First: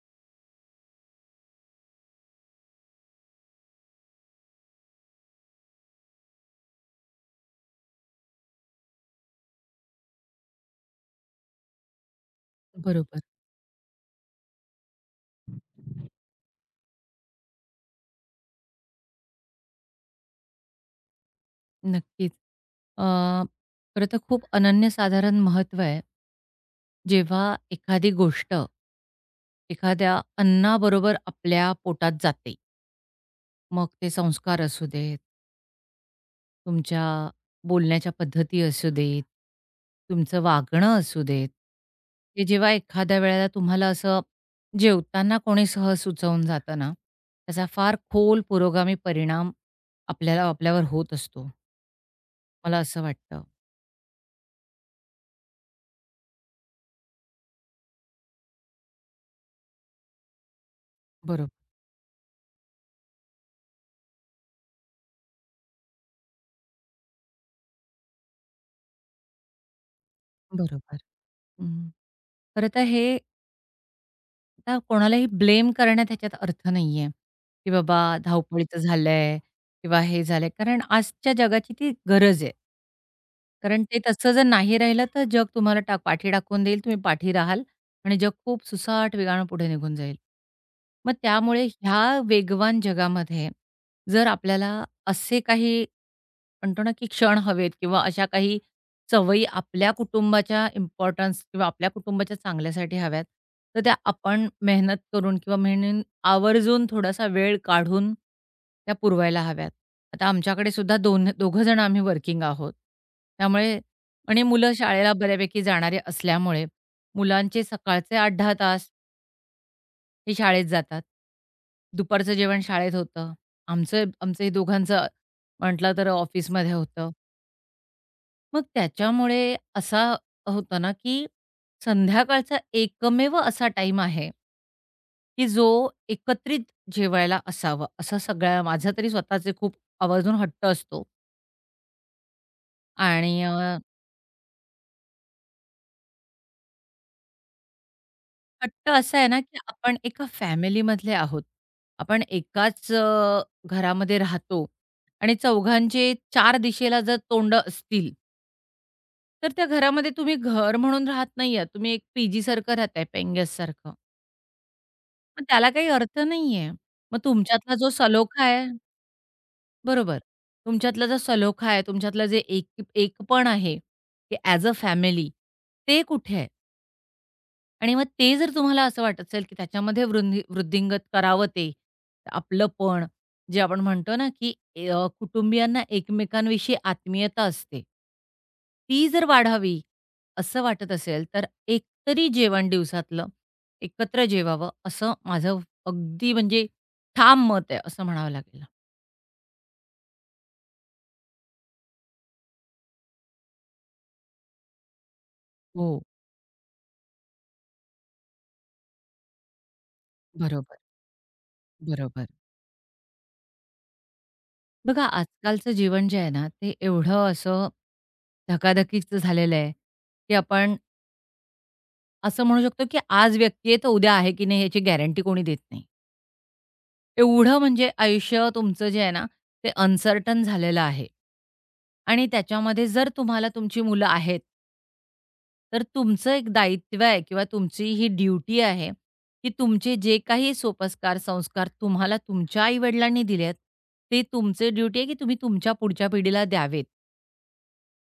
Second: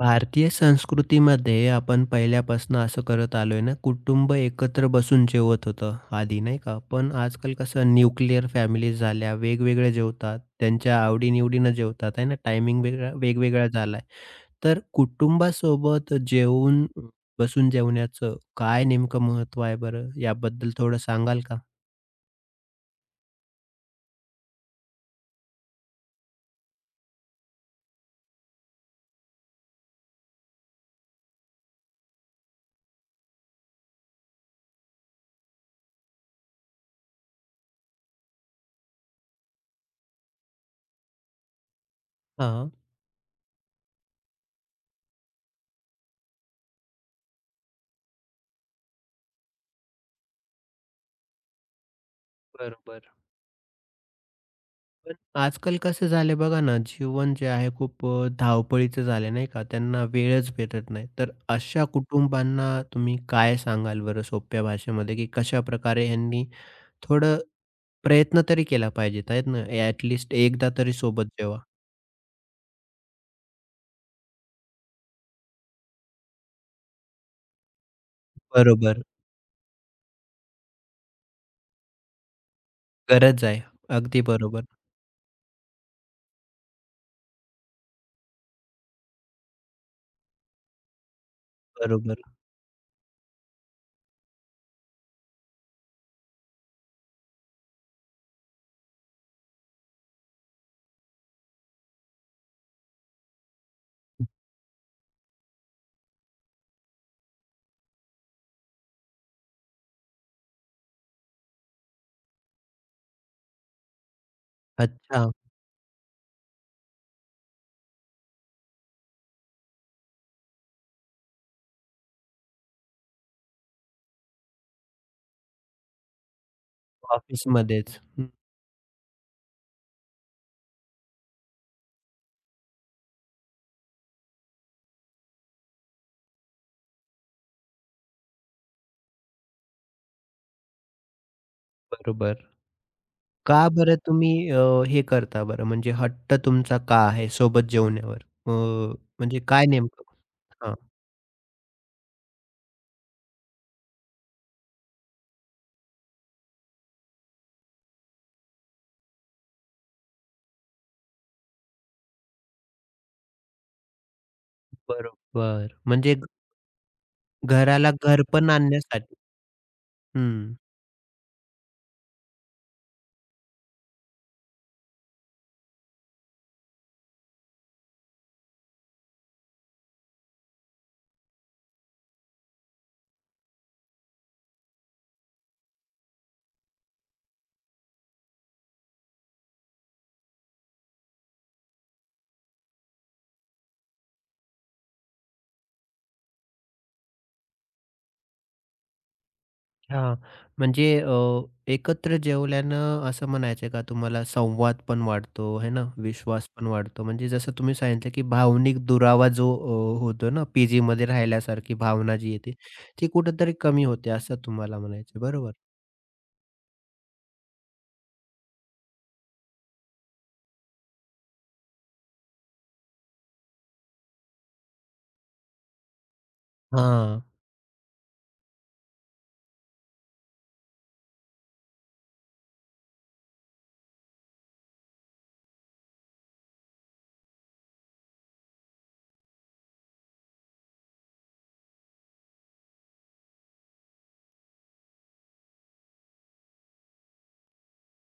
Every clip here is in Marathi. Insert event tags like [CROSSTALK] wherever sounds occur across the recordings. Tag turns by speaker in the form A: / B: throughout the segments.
A: भारतीय संस्कृतीमध्ये आपण पहिल्यापासून असं करत आलोय ना, कुटुंब एकत्र बसून जेवत होतं आधी नाही का? पण आजकाल कसं न्यूक्लिअर फॅमिलीज झाल्या, वेगवेगळ्या जेवतात, त्यांच्या आवडी-निवडीनं जेवतात आहे ना, टायमिंग
B: बरोबर.
A: वेगवेगळा झालाय. तर कुटुंबासोबत जेवून बसून जेवण्याचं काय नेमकं महत्त्व आहे बरं? याबद्दल थोडं सांगाल का?
B: नक्कीच. अ, खरं तर खूप अनन्यसाधारण महत्त्व आहे. जेव्हा एखादी गोष्ट एखाद्या अन्नाबरोबर आपल्या पोटात जाते. मग ते संस्कार असू देत, तुमच्या बोलण्याच्या पद्धती असू देत, तुमचं वागणं असू देत. ते
A: हां,
B: जेव्हा एखाद्या वेळेला तुम्हाला असं जेवताना कोणी सहज सुचवून जातं ना, त्याचा फार खोल पुरोगामी परिणाम आपल्याला आपल्यावर होत असतो. मला असं
A: बरोबर.
B: वाटतं.
A: पण आजकाल कसं झालंय बघा ना, जीवन जे आहे खूप धावपळीचं झालं नाही का? त्यांना वेळच भेटत नाही. तर
B: बरोबर.
A: अशा कुटुंबांना तुम्ही काय सांगाल बरं सोप्या भाषेमध्ये, की कशाप्रकारे ह्यांनी थोडं प्रयत्न तरी केला पाहिजे, आहेत ना? ॲट एकदा तरी
B: बरोबर.
A: सोबत जेवा.
B: हं. खरं तर हे आता कोणालाही ब्लेम करण्यात ह्याच्यात अर्थ नाहीये, की बाबा धावपळीचं
A: बरोबर.
B: झालंय किंवा हे झालंय. कारण आजच्या जगाची ती गरज आहे.
A: गरज आहे.
B: कारण ते
A: अगदी
B: तसं जर
A: बरोबर.
B: नाही राहिलं, तर जग तुम्हाला पाठी टाकून देईल. तुम्ही पाठी राहाल आणि जग खूप सुसाट वेगानं पुढे निघून जाईल. मग त्यामुळे ह्या
A: बरोबर.
B: वेगवान जगामध्ये जर आपल्याला असे काही म्हणतो ना, की क्षण हवेत किंवा अशा काही सवयी आपल्या कुटुंबाच्या इम्पोर्टन्स किंवा आपल्या कुटुंबाच्या चांगल्यासाठी हव्यात, तर त्या आपण मेहनत करून किंवा म्हणेन आवर्जून थोडासा वेळ काढून त्या पुरवायला हव्यात. आता आमच्याकडे सुद्धा दोघं जण आम्ही वर्किंग आहोत. त्यामुळे आणि मुलं शाळेला
A: अच्छा.
B: बऱ्यापैकी जाणारे असल्यामुळे मुलांचे सकाळचे 8-10 तास हे शाळेत जातात. दुपारचं जेवण शाळेत होतं. आमचं आमचं हे दोघांचं म्हटलं तर ऑफिसमध्ये होतं.
A: ऑफिसमध्येच. हं,
B: मग त्याच्यामुळे असा होतो ना, की संध्याकाळचा एकमेव असा टाईम आहे, की जो एकत्रित जेवायला असावा, असं सगळ्या माझा तरी स्वतःचे खूप आवर्जून हट्ट असतो
A: बरोबर.
B: आणि
A: का बरं तुम्ही हे करता बरं? म्हणजे हट्ट तुमचा का आहे सोबत जेवण्यावर? अ,
B: हट्ट असा आहे ना,
A: म्हणजे
B: की
A: काय
B: आपण
A: नेमकं?
B: एका
A: हां,
B: फॅमिलीमधले आहोत. आपण एकाच घरामध्ये राहतो आणि चौघांचे 4 दिशेला जर तोंडं असतील, तर त्या घरामध्ये तुम्ही घर म्हणून राहत नाही तुम्ही एक पी-जीसारखं राहताय, पेंगेससारखं. मग
A: बरोबर.
B: त्याला काही
A: म्हणजे
B: अर्थ नाहीये. मग तुमच्यातला जो
A: घराला घर
B: सलोखा
A: पण
B: आहे
A: आणण्यासाठी.
B: बरोबर.
A: हं.
B: तुमच्यातला जो सलोखा आहे, तुमच्यातलं जे एक एकपण आहे, की ॲज अ फॅमिली ते कुठे आहे? आणि मग ते जर तुम्हाला असं वाटत असेल, की त्याच्यामध्ये वृद्धिंगत करावं ते, आपलंपण, जे आपण म्हणतो ना, की कुटुंबियांना एकमेकांविषयी आत्मीयता असते. ती जर वाढावी, असं वाटत असेल, तर एकतरी जेवण दिवसातलं एकत्र जेवावं, असं माझं अगदी म्हणजे ठाम मत आहे, असं म्हणावं लागेल.
A: हां, म्हणजे एकत्र जेवल्यानं असं म्हणायचं आहे का तुम्हाला संवाद पण वाढतो, आहे ना?
B: हो.
A: विश्वास पण वाढतो. म्हणजे जसं तुम्ही सांगितलं, की भावनिक दुरावा जो होतो ना,
B: बरोबर,
A: पीजीमध्ये राहिल्यासारखी भावना
B: बरोबर.
A: जी येते, ती कुठेतरी कमी होते असं तुम्हाला
B: बघा,
A: म्हणायचं आहे. बरोबर?
B: आजकालचं जीवन जे आहे ना, ते एवढं असं धकाधकीचं झालेलं आहे, की आपण असं म्हणू शकतो, की आज व्यक्ती आहे तर उद्या आहे की नाही याची गॅरंटी कोणी देत नाही.
A: हां.
B: एवढं म्हणजे आयुष्य तुमचं जे आहे ना, ते अनसर्टन झालेलं आहे आणि त्याच्यामध्ये जर तुम्हाला तुमची मुलं आहेत, तर तुमचं एक दायित्व आहे किंवा तुमची ही ड्युटी आहे, की तुमचे जे काही सोपस्कार, संस्कार तुम्हाला तुमच्या आई दिलेत, ते तुमचे ड्युटी आहे की तुम्ही तुमच्या पुढच्या पिढीला द्यावेत.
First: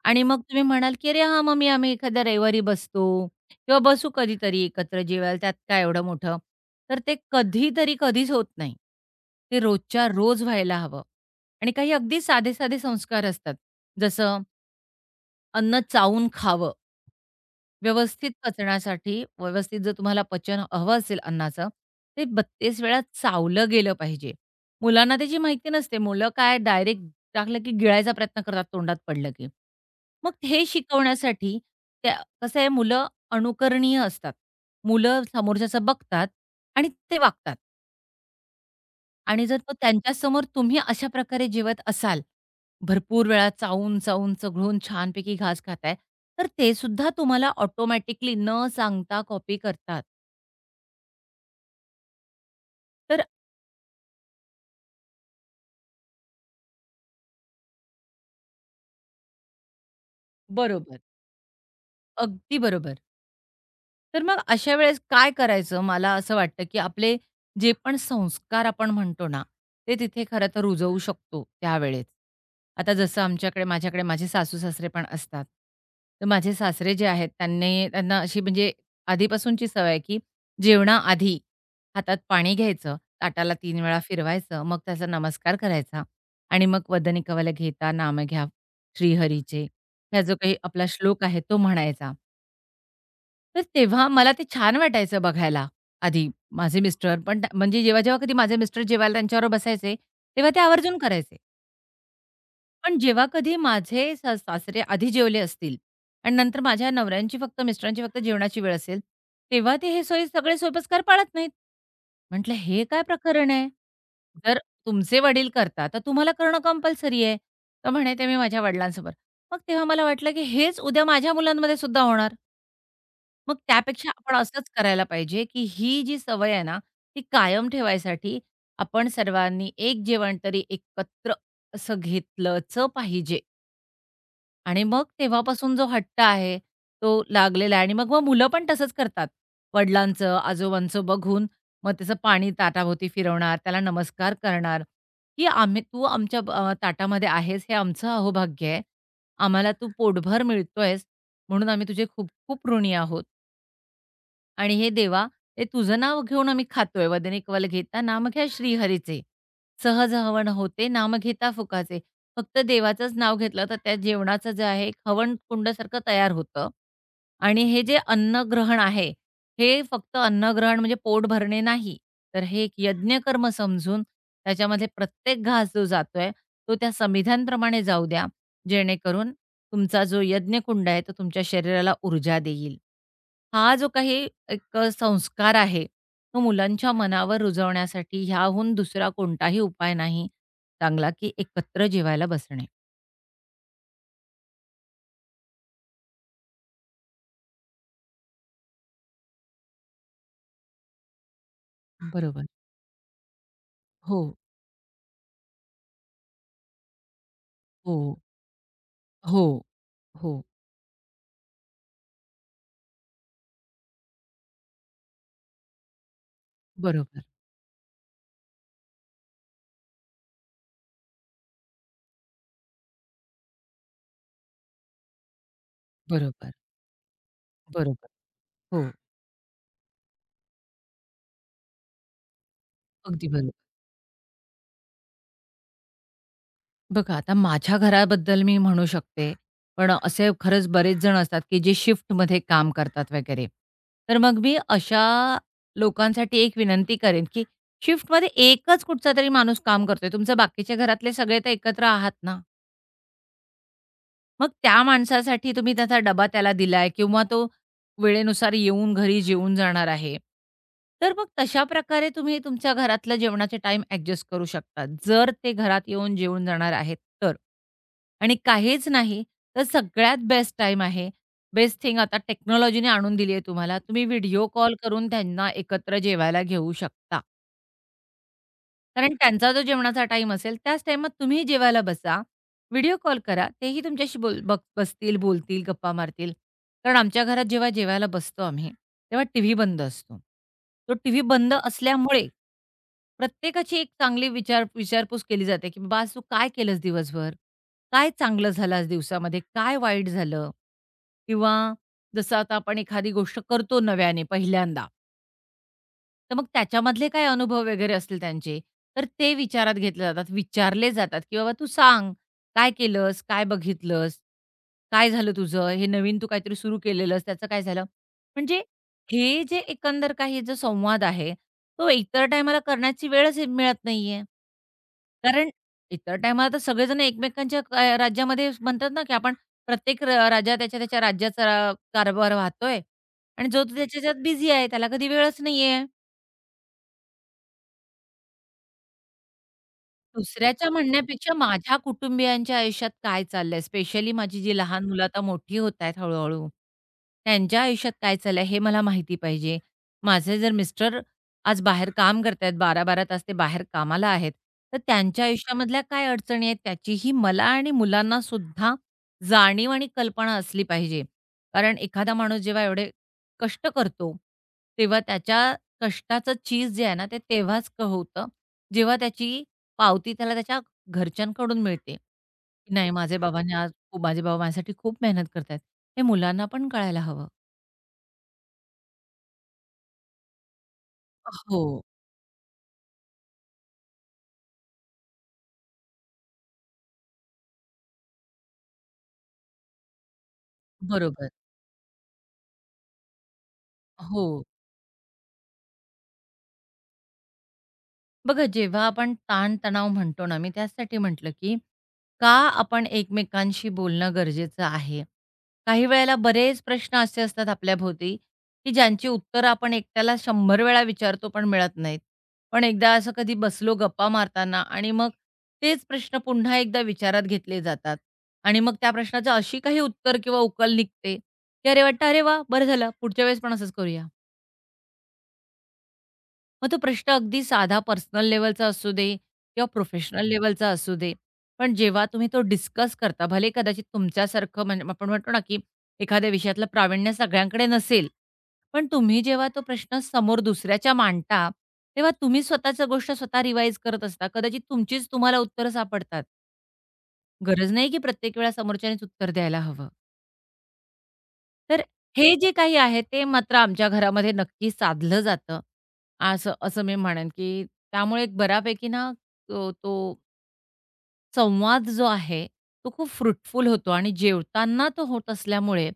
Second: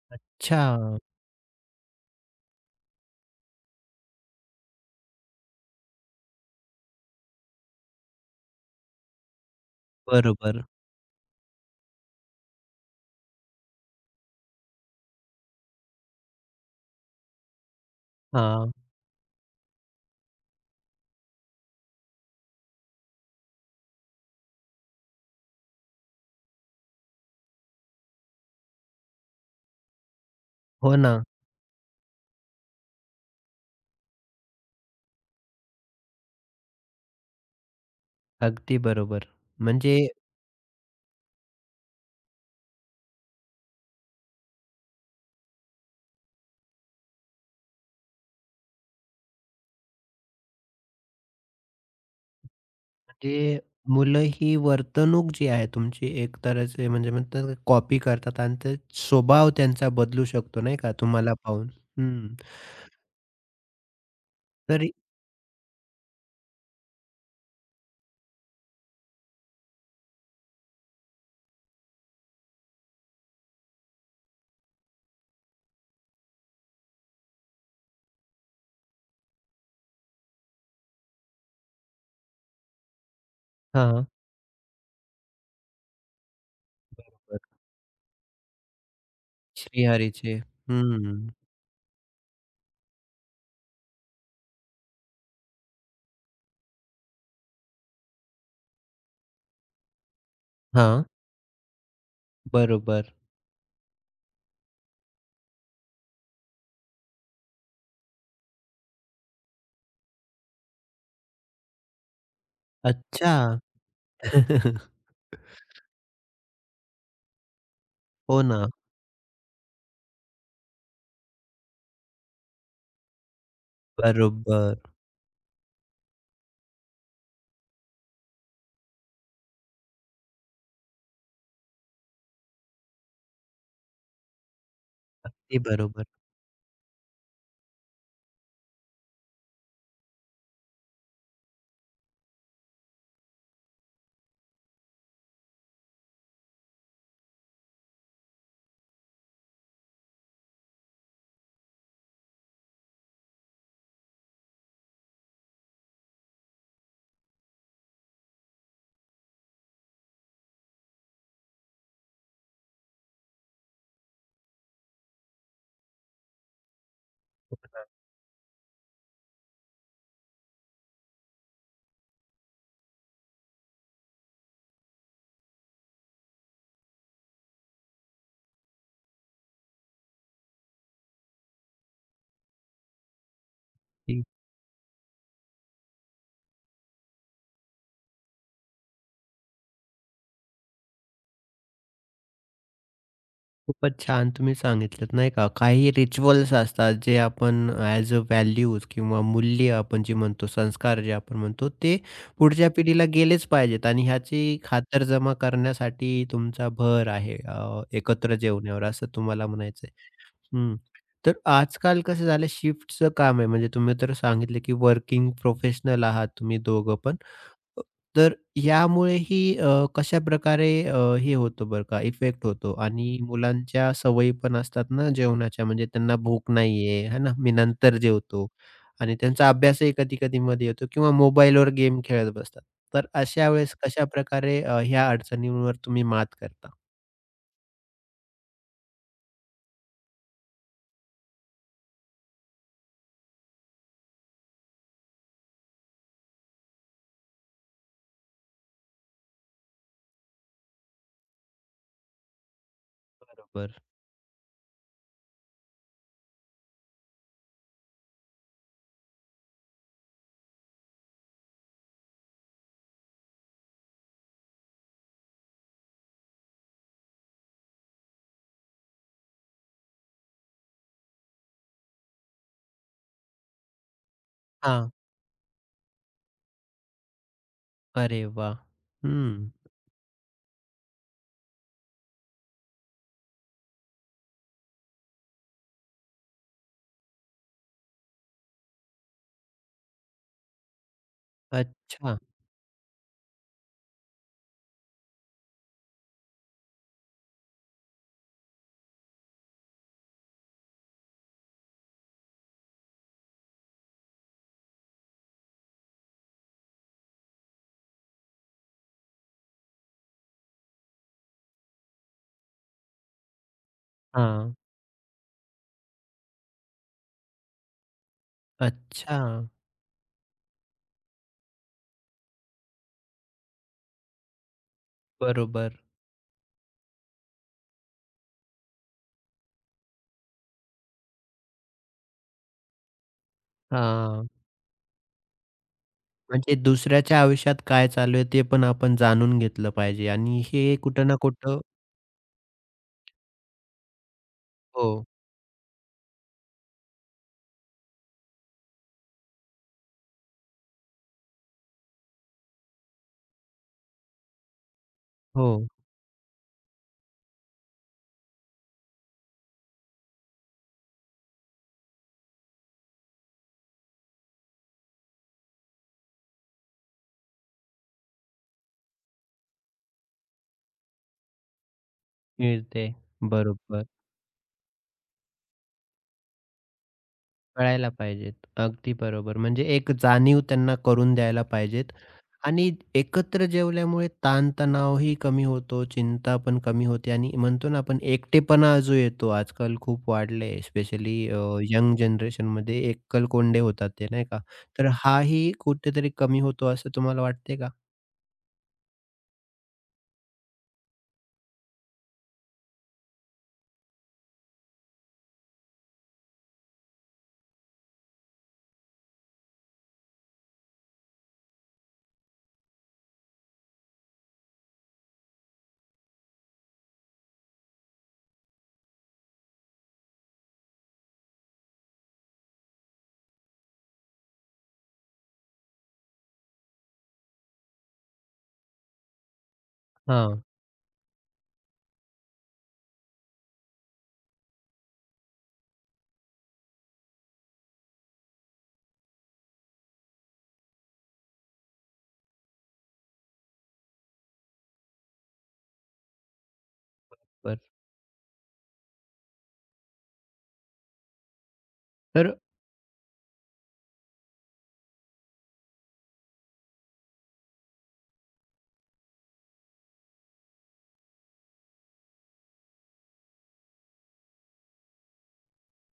B: आणि मग तुम्ही म्हणाल,
A: अच्छा.
B: की "अरे हां, मम्मी आम्ही एखाद्या रविवारी बसतो किंवा बसू कधीतरी एकत्र जेवायला, त्यात काय एवढं मोठं." तर ते कधीतरी कधीच होत नाही. ते रोजच्या रोज
A: बरोबर.
B: व्हायला हवं आणि काही अगदी साधे-साधे संस्कार असतात. जसं अन्न चावून खावं. व्यवस्थित
A: हां.
B: पचण्यासाठी, व्यवस्थित जर तुम्हाला पचन हवं असेल अन्नाचं, ते 32 वेळा चावलं गेलं पाहिजे. मुलांना त्याची माहिती नसते. मुलं काय डायरेक्ट टाकलं की गिळायचा प्रयत्न करतात तोंडात पडलं की. मग हे
A: हो ना.
B: शिकवण्यासाठी त्या कसं आहे मुलं अनुकरणीय असतात. मुलं समोरच्याचं बघतात आणि ते वागतात.
A: अगदी बरोबर.
B: आणि जर तो
A: म्हणजे
B: त्यांच्यासमोर तुम्ही अशा प्रकारे जेवत असाल, भरपूर वेळा चावून, चावून, चघळून छानपैकी घास खाताय, तर ते सुद्धा तुम्हाला ऑटोमॅटिकली न सांगता कॉपी करतात. तर
A: म्हणजे मुलं ही वर्तणूक जी आहे तुमची एक तऱ्हेचे म्हणजे म्हणतात कॉपी करतात आणि ते स्वभाव त्यांचा बदलू शकतो नाही का
B: बरोबर.
A: तुम्हाला पाहून. हं.
B: अगदी बरोबर. तर मग अशा
A: तरी
B: वेळेस काय करायचं? मला असं वाटतं, की आपले जे पण संस्कार आपण म्हणतो ना, ते तिथे खरं तर रुजवू शकतो त्यावेळेस. आता जसं माझ्याकडे माझे सासू-सासरे पण असतात. तर माझे सासरे जे आहेत त्यांनी त्यांना अशी म्हणजे आधीपासूनची सवय आहे, की जेवणाआधी हातात पाणी घ्यायचं, ताटाला 3 वेळा
A: हां.
B: फिरवायचं, मग त्याचा नमस्कार करायचा आणि मग वदनी
A: बरं.
B: कवल घेता नाम घ्या श्रीहरीचे, ह्या जो
A: श्रीहरीचे.
B: काही आपला श्लोक
A: हं.
B: आहे तो म्हणायचा. तर तेव्हा मला ते छान वाटायचं बघायला आधी. माझे मिस्टर पण म्हणजे जेव्हा-जेव्हा कधी माझे मिस्टर जेवायला त्यांच्याबरोबर बसायचे, तेव्हा ते आवर्जून
A: हां.
B: करायचे. पण
A: बरोबर.
B: जेव्हा कधी माझे सासरे आधी जेवले असतील आणि नंतर माझ्या नवऱ्यांची फक्त मिस्टरांची फक्त जेवणाची वेळ असेल, तेव्हा ते हे सगळे सोयीपस्कार पाळत नाहीत. म्हटलं, "हे काय
A: अच्छा.
B: प्रकरण आहे? जर
A: [LAUGHS]
B: तुमचे वडील करतात, तर तुम्हाला करणं कंपल्सरी आहे." तर म्हणे, "ते मी
A: हो
B: माझ्या
A: ना.
B: वडिलांसमोर." मग तेव्हा मला वाटलं, की हेच उद्या माझ्या मुलांमध्ये सुद्धा होणार. मग त्यापेक्षा आपण असंच
A: बरोबर.
B: करायला पाहिजे, की ही जी सवय आहे ना, ती कायम ठेवायसाठी आपण सर्वांनी एक जेवण तरी एकत्र असं घेतलंच पाहिजे. आणि मग
A: ते
B: तेव्हापासून जो
A: बरोबर.
B: हट्ट आहे, तो लागलेला आहे आणि मग मग मुलं पण तसंच करतात. वडिलांचं, आजोबांचं बघून मग त्याचं पाणी ताटाभोवती फिरवणार, त्याला नमस्कार करणार, की आम्ही तू आमच्या ताटामध्ये आहेस हे आमचं अहोभाग्य आहे. आम्हाला तू पोटभर मिळतोयस म्हणून आम्ही तुझे खूप खूप ऋणी आहोत. आणि हे देवा, हे तुझं नाव घेऊन आम्ही खातोय, वदनेकवल घेता नाम घ्या श्रीहरीचे. सहज हवन होते नाम घेता फुकाचे. फक्त देवाचंच नाव घेतलं, तर त्या जेवणाचं जे आहे, एक हवन कुंडासारखं तयार होतं. आणि हे जे अन्नग्रहण आहे, हे फक्त अन्नग्रहण म्हणजे पोट भरणे नाही, तर हे एक यज्ञकर्म समजून त्याच्यामध्ये प्रत्येक घास जो जातोय, तो त्या संविधानप्रमाणे जाऊ द्या, जेणेकरून तुमचा जो यज्ञकुंड आहे, तो तुमच्या शरीराला ऊर्जा देईल. हा जो काही एक संस्कार आहे, तो मुलांच्या मनावर रुजवण्यासाठी ह्याहून दुसरा कोणताही उपाय नाही चांगला, की एकत्र जेवायला बसणे.
A: खूपच छान तुम्ही सांगितलंत नाही का. काही रिच्युअल्स असतात जे आपण ॲज अ व्हॅल्यूज किंवा मूल्य आपण जे म्हणतो, संस्कार जे आपण म्हणतो, ते
B: बरोबर.
A: पुढच्या पिढीला गेलेच पाहिजेत आणि
B: हो,
A: ह्याची खातरजमा करण्यासाठी तुमचा भर आहे
B: हो,
A: एकत्र जेवण्यावर असं
B: हो,
A: तुम्हाला म्हणायचं आहे.
B: हो.
A: हं. तर आजकाल कसं झालं शिफ्टचं काम आहे म्हणजे तुम्ही तर सांगितलं की वर्किंग प्रोफेशनल आहात तुम्ही दोघं पण.
B: बरोबर,
A: तर यामुळेही कशाप्रकारे हे होतं बरं का, इफेक्ट होतो आणि मुलांच्या सवयी पण असतात ना जेवणाच्या, म्हणजे त्यांना भूक
B: बरोबर,
A: नाहीये, है ना, मी नंतर
B: बरोबर.
A: जेवतो
B: हो,
A: आणि त्यांचा अभ्यासही कधी-कधी मध्ये येतो किंवा मोबाईलवर गेम खेळत बसतात. तर
B: अगदी
A: अशा
B: बरोबर.
A: वेळेस कशाप्रकारे ह्या अडचणींवर तुम्ही मात करता?
B: बघा, आता माझ्या घराबद्दल मी म्हणू शकते. पण असे खरंच बरेच जण असतात, की जे शिफ्टमध्ये काम करतात वगैरे. तर मग मी अशा लोकांसाठी एक विनंती करेन, की शिफ्टमध्ये एकच कुठचा तरी माणूस काम करतोय. तुमचे बाकीचे घरातले सगळे तर एकत्र आहात ना?
A: बरोबर.
B: मग त्या माणसासाठी तुम्ही त्याचा डबा त्याला दिलाय किंवा तो वेळेनुसार येऊन घरी जेवून जाणार आहे. तर मग तशा प्रकारे तुम्ही तुमच्या घरातलं जेवणाचे टाइम ॲडजस्ट करू शकता. जर ते घरात येऊन जेवून जाणार आहेत तर. आणि काहीच नाही तर सगळ्यात बेस्ट टाईम आहे. बेस्ट थिंग आता टेक्नॉलॉजीने आणून दिली आहे तुम्हाला. तुम्ही व्हिडिओ कॉल
A: हां.
B: करून त्यांना एकत्र जेवायला घेऊ शकता.
A: अरे वाह!
B: कारण
A: हं.
B: त्यांचा जो जेवणाचा टाईम असेल, त्याच टाईमात तुम्ही जेवायला बसा. व्हिडिओ कॉल करा. तेही तुमच्याशी बोल बक बसतील, बोलतील, गप्पा मारतील. कारण आमच्या घरात जेव्हा जेवायला बसतो आम्ही, तेव्हा टीव्ही बंद असतो. तो टीव्ही बंद
A: अच्छा.
B: असल्यामुळे प्रत्येकाची एक चांगली विचारपूस केली जाते, की "बाबा आज तू काय केलंस दिवसभर? काय चांगलं झालं आज दिवसामध्ये? काय वाईट झालं?" किंवा जसं आता आपण एखादी गोष्ट करतो नव्याने पहिल्यांदा. तर मग त्याच्यामधले काय अनुभव वगैरे असतील त्यांचे, तर ते विचारात घेतले जातात, विचारले जातात, की "बाबा तू सांग, काय केलंस? काय बघितलंस?
A: हां.
B: काय झालं तुझं? हे नवीन तू काहीतरी सुरू केलेलंस, त्याचं काय झालं?" म्हणजे
A: अच्छा.
B: हे जे एकंदर काही जो संवाद आहे, तो इतर टायमाला करण्याची वेळच मिळत नाहीये. कारण
A: बरोबर.
B: इतर टायमाला तर सगळेजण एकमेकांच्या राज्यामध्ये म्हणतात ना, की आपण प्रत्येक राजा त्याच्या-त्याच्या राज्याचा कारभार वाहतोय आणि जो तो त्याच्यात
A: हां.
B: बिझी आहे, त्याला कधी वेळच नाहीये.
A: म्हणजे दुसऱ्याच्या आयुष्यात काय चालू आहे ते पण आपण जाणून घेतलं पाहिजे आणि
B: दुसऱ्याच्या
A: हे कुठं ना
B: म्हणण्यापेक्षा
A: कुठं
B: माझ्या कुटुंबियांच्या आयुष्यात काय चाललंय, स्पेशली माझी जी लहान मुलं
A: हो,
B: आता मोठी होत आहेत हळू-हळू, त्यांच्या आयुष्यात काय चाललंय हे मला माहिती पाहिजे. माझे जर मिस्टर आज बाहेर काम करतायत, 12-12 तास ते बाहेर कामाला आहेत, तर त्यांच्या
A: हो,
B: आयुष्यामधल्या काय अडचणी आहेत त्याचीही मला आणि मुलांना सुद्धा जाणीव आणि कल्पना असली पाहिजे. कारण एखादा माणूस जेव्हा एवढे कष्ट करतो, तेव्हा त्याच्या कष्टाचं चीज जे आहे ना, ते तेव्हाच होतं, जेव्हा त्याची पावती त्याला त्याच्या घरच्यांकडून मिळते, की
A: मिळते.
B: नाही
A: बरोबर.
B: माझे बाबा माझ्यासाठी खूप मेहनत करतायत. हे मुलांना पण कळायला हवं.
A: कळायला पाहिजेत. अगदी बरोबर. म्हणजे एक जाणीव त्यांना करून द्यायला
B: हो,
A: पाहिजेत आणि एकत्र जेवल्यामुळे ताणतणावही कमी होतो, चिंता पण कमी होते आणि म्हणतो ना आपण एकटेपणा जो येतो आजकाल खूप वाढले स्पेशली
B: बरोबर.
A: यंग जनरेशनमध्ये एकलकोंडे होतात ते नाही
B: हो.
A: का? तर हाही कुठेतरी कमी होतो असं तुम्हाला वाटते का?
B: बघा, जेव्हा आपण ताण-तणाव म्हणतो ना, मी त्याचसाठी म्हटलं, की का आपण एकमेकांशी बोलणं गरजेचं आहे? काही वेळेला बरेच प्रश्न असे असतात आपल्याभोवती, की ज्यांची उत्तरं आपण एकट्याला 100 वेळा विचारतो, पण मिळत नाहीत. पण एकदा असं कधी बसलो गप्पा मारताना आणि मग तेच प्रश्न पुन्हा एकदा विचारात घेतले जातात आणि मग त्या प्रश्नाचं अशी काही उत्तर किंवा उकल निघते, की अरे वाटतं, "अरे वाह! बरं झालं, पुढच्या वेळेस पण असंच करूया." मग तो प्रश्न अगदी साधा पर्सनल लेवलचा असू दे किंवा प्रोफेशनल
A: हां,
B: लेव्हलचा असू दे. पण जेव्हा तुम्ही तो डिस्कस करता, भले कदाचित तुमच्यासारखं म्हणजे आपण म्हणतो ना, की एखाद्या विषयातलं प्रावीण्य सगळ्यांकडे नसेल. पण तुम्ही जेव्हा तो प्रश्न समोर दुसऱ्याच्या मांडता, तेव्हा तुम्ही स्वतःच गोष्ट स्वतः रिवाईज करत असता. कदाचित तुमचीच तुम्हाला उत्तरं सापडतात.
A: बरं.
B: गरज नाही की प्रत्येक वेळा समोरच्यानेच उत्तर द्यायला हवं. तर हे
A: तर
B: जे काही आहे ते मात्र आमच्या घरामध्ये नक्की साधलं जातं. असं असं मी म्हणेन, की त्यामुळे एक बऱ्यापैकी ना तो तो संवाद जो आहे, तो खूप फ्रुटफुल होतो आणि जेवताना तो होत असल्यामुळे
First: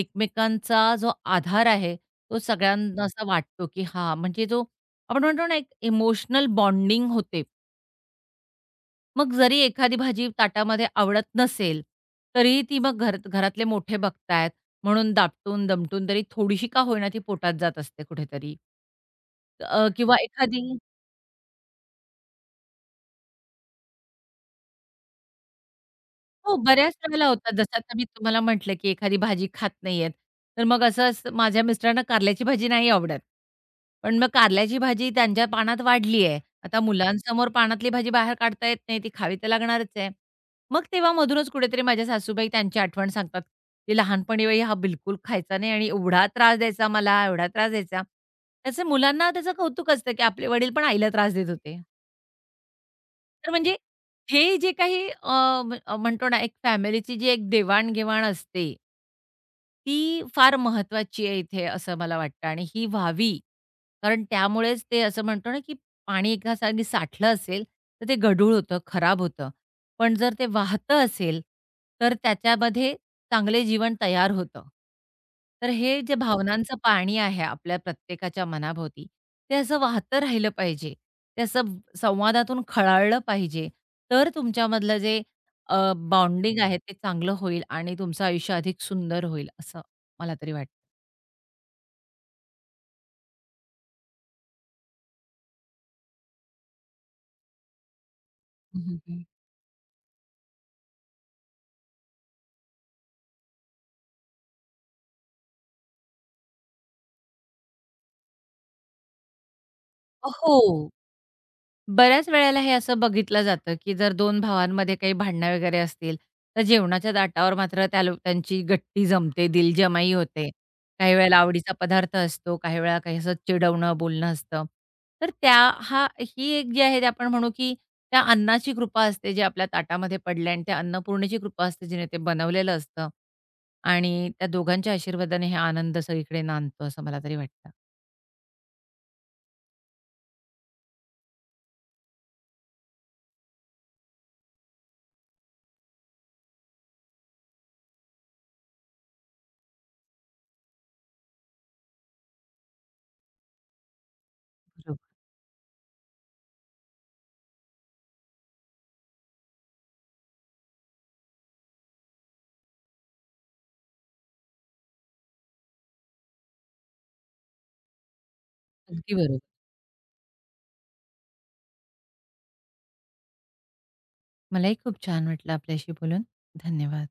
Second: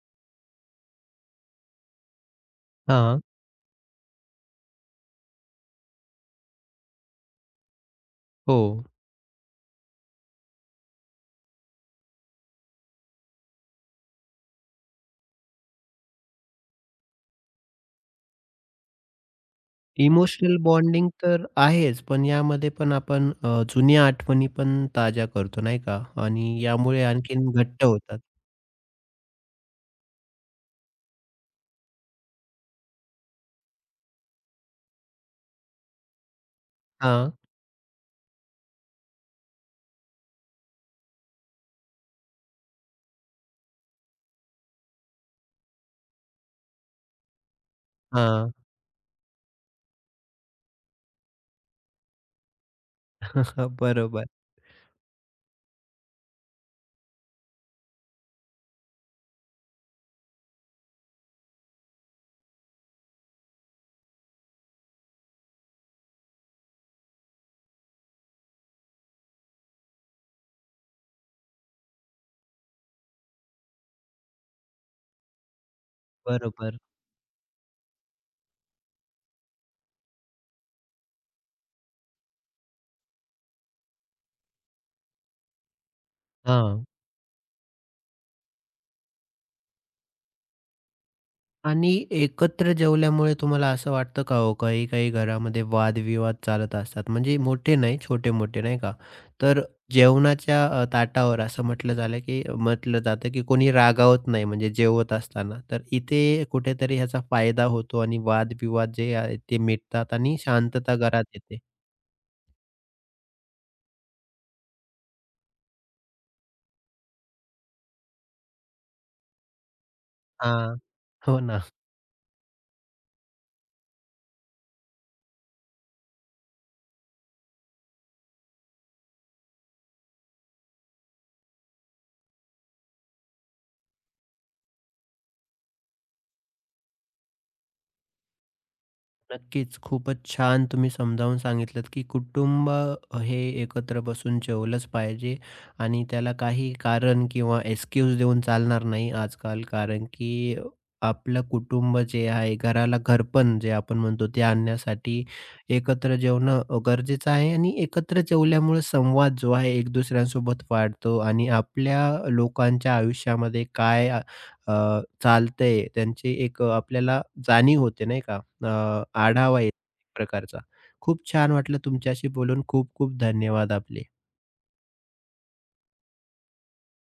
B: एकमेकांचा जो आधार आहे, तो सगळ्यांना
A: हां,
B: असा वाटतो, की हां, म्हणजे जो आपण म्हणतो ना एक इमोशनल बॉन्डिंग होते.
A: हो.
B: मग जरी एखादी भाजी ताटामध्ये आवडत नसेल, तरीही ती मग घरातले मोठे बघतायत, म्हणून दापटून-दमटून तरी थोडीशी का होईना ती पोटात जात असते कुठेतरी. किंवा
A: इमोशनल
B: एखादी
A: बॉन्डिंग तर आहेच, पण यामध्ये पण आपण जुन्या आठवणी पण ताज्या करतो, नाही का?
B: हो,
A: आणि
B: बऱ्याच
A: यामुळे
B: वेळेला
A: आणखीन
B: होतात. जसं
A: घट्ट
B: आता मी
A: होतात.
B: तुम्हाला म्हटलं, की एखादी भाजी खात नाहीयेत, तर मग असंच माझ्या मिस्टरांना कारल्याची भाजी नाही आवडत. पण मग कारल्याची भाजी त्यांच्या पानात वाढली आहे. आता
A: हां,
B: मुलांसमोर पानातली भाजी बाहेर काढता येत नाही, ती खावी तर लागणारच आहे. मग तेव्हा मधूनच कुठेतरी माझ्या सासूबाई त्यांची आठवण सांगतात, की "लहानपणी बाई हा बिलकुल खायचा नाही आणि एवढा त्रास द्यायचा मला, एवढा त्रास द्यायचा."
A: हां.
B: त्याचं मुलांना त्याचं कौतुक असतं, की आपले वडील पण आईला त्रास देत होते. तर
A: [LAUGHS]
B: म्हणजे
A: बरोबर,
B: हे जे काही म्हणतो ना, एक फॅमिलीची जी एक देवाण-घेवाण असते, ती फार महत्त्वाची आहे इथे असं मला वाटतं आणि ही व्हावी. कारण त्यामुळेच ते असं म्हणतो ना, की पाणी एका जागी साठलं असेल, तर ते गढूळ होतं, खराब होतं. पण जर ते वाहतं असेल, तर त्याच्यामध्ये चांगले जीवन तयार होतं. तर हे जे भावनांचं
A: बरोबर.
B: पाणी आहे आपल्या प्रत्येकाच्या मनाभोवती, ते असं वाहतं राहिलं पाहिजे. ते असं संवादातून खळाळलं पाहिजे. तर तुमच्यामधलं जे बॉन्डिंग आहे
A: हां.
B: ते चांगलं होईल आणि तुमचं आयुष्य अधिक सुंदर होईल असं मला तरी वाटतं.
A: आणि एकत्र जेवल्यामुळे तुम्हाला असं वाटतं का हो, काही काही घरामध्ये वादविवाद चालत असतात. म्हणजे मोठे नाही, छोटे-मोठे नाही
B: हं,
A: का.
B: हं, हं.
A: तर जेवणाच्या ताटावर असं म्हटलं झालं, की म्हटलं जातं, की कोणी रागावत नाही म्हणजे जेवत असताना. तर इथे कुठेतरी ह्याचा फायदा होतो आणि वादविवाद जे आहेत ते मिटतात आणि
B: हो.
A: शांतता घरात येते.
B: बऱ्याच वेळेला हे असं बघितलं जातं, की जर 2 भावांमध्ये काही भांडणं वगैरे असतील, तर जेवणाच्या ताटावर मात्र त्यांची गट्टी जमते, दिलजमाई होते.
A: हां.
B: काही वेळेला
A: हो ना.
B: आवडीचा पदार्थ असतो, काही वेळा काही असं चिडवणं, बोलणं असतं. तर त्या हा ही एक जी आहे, ते आपण म्हणू, की त्या अन्नाची कृपा असते, जी आपल्या ताटामध्ये पडली आणि त्या अन्नपूर्णेची कृपा असते, जिने ते बनवलेलं असतं. आणि त्या दोघांच्या आशीर्वादाने हे आनंद सगळीकडे नांदतो, असं मला तरी वाटतं.
A: नक्कीच. खूपच छान तुम्ही समजावून सांगितलत, की कुटुंब हे एकत्र बसून जेवलंच पाहिजे आणि त्याला काही कारण किंवा एक्सक्यूज देऊन चालणार नाही आजकाल. कारण की आपलं कुटुंब जे आहे, घराला घरपण जे आपण म्हणतो ते
B: बरोबर.
A: आणण्यासाठी एकत्र जेवणं गरजेचं आहे आणि एकत्र जेवल्यामुळे संवाद जो आहे एक दुसऱ्यांसोबत वाढतो आणि आपल्या लोकांच्या आयुष्यामध्ये काय चालतंय त्यांची एक आपल्याला जाणीव होते नाही का? अ,
B: अगदी बरोबर.
A: आढावा आहे एक प्रकारचा. खूप छान वाटलं तुमच्याशी बोलून. खूप खूप धन्यवाद आपले.
B: मलाही खूप छान वाटलं आपल्याशी बोलून. धन्यवाद.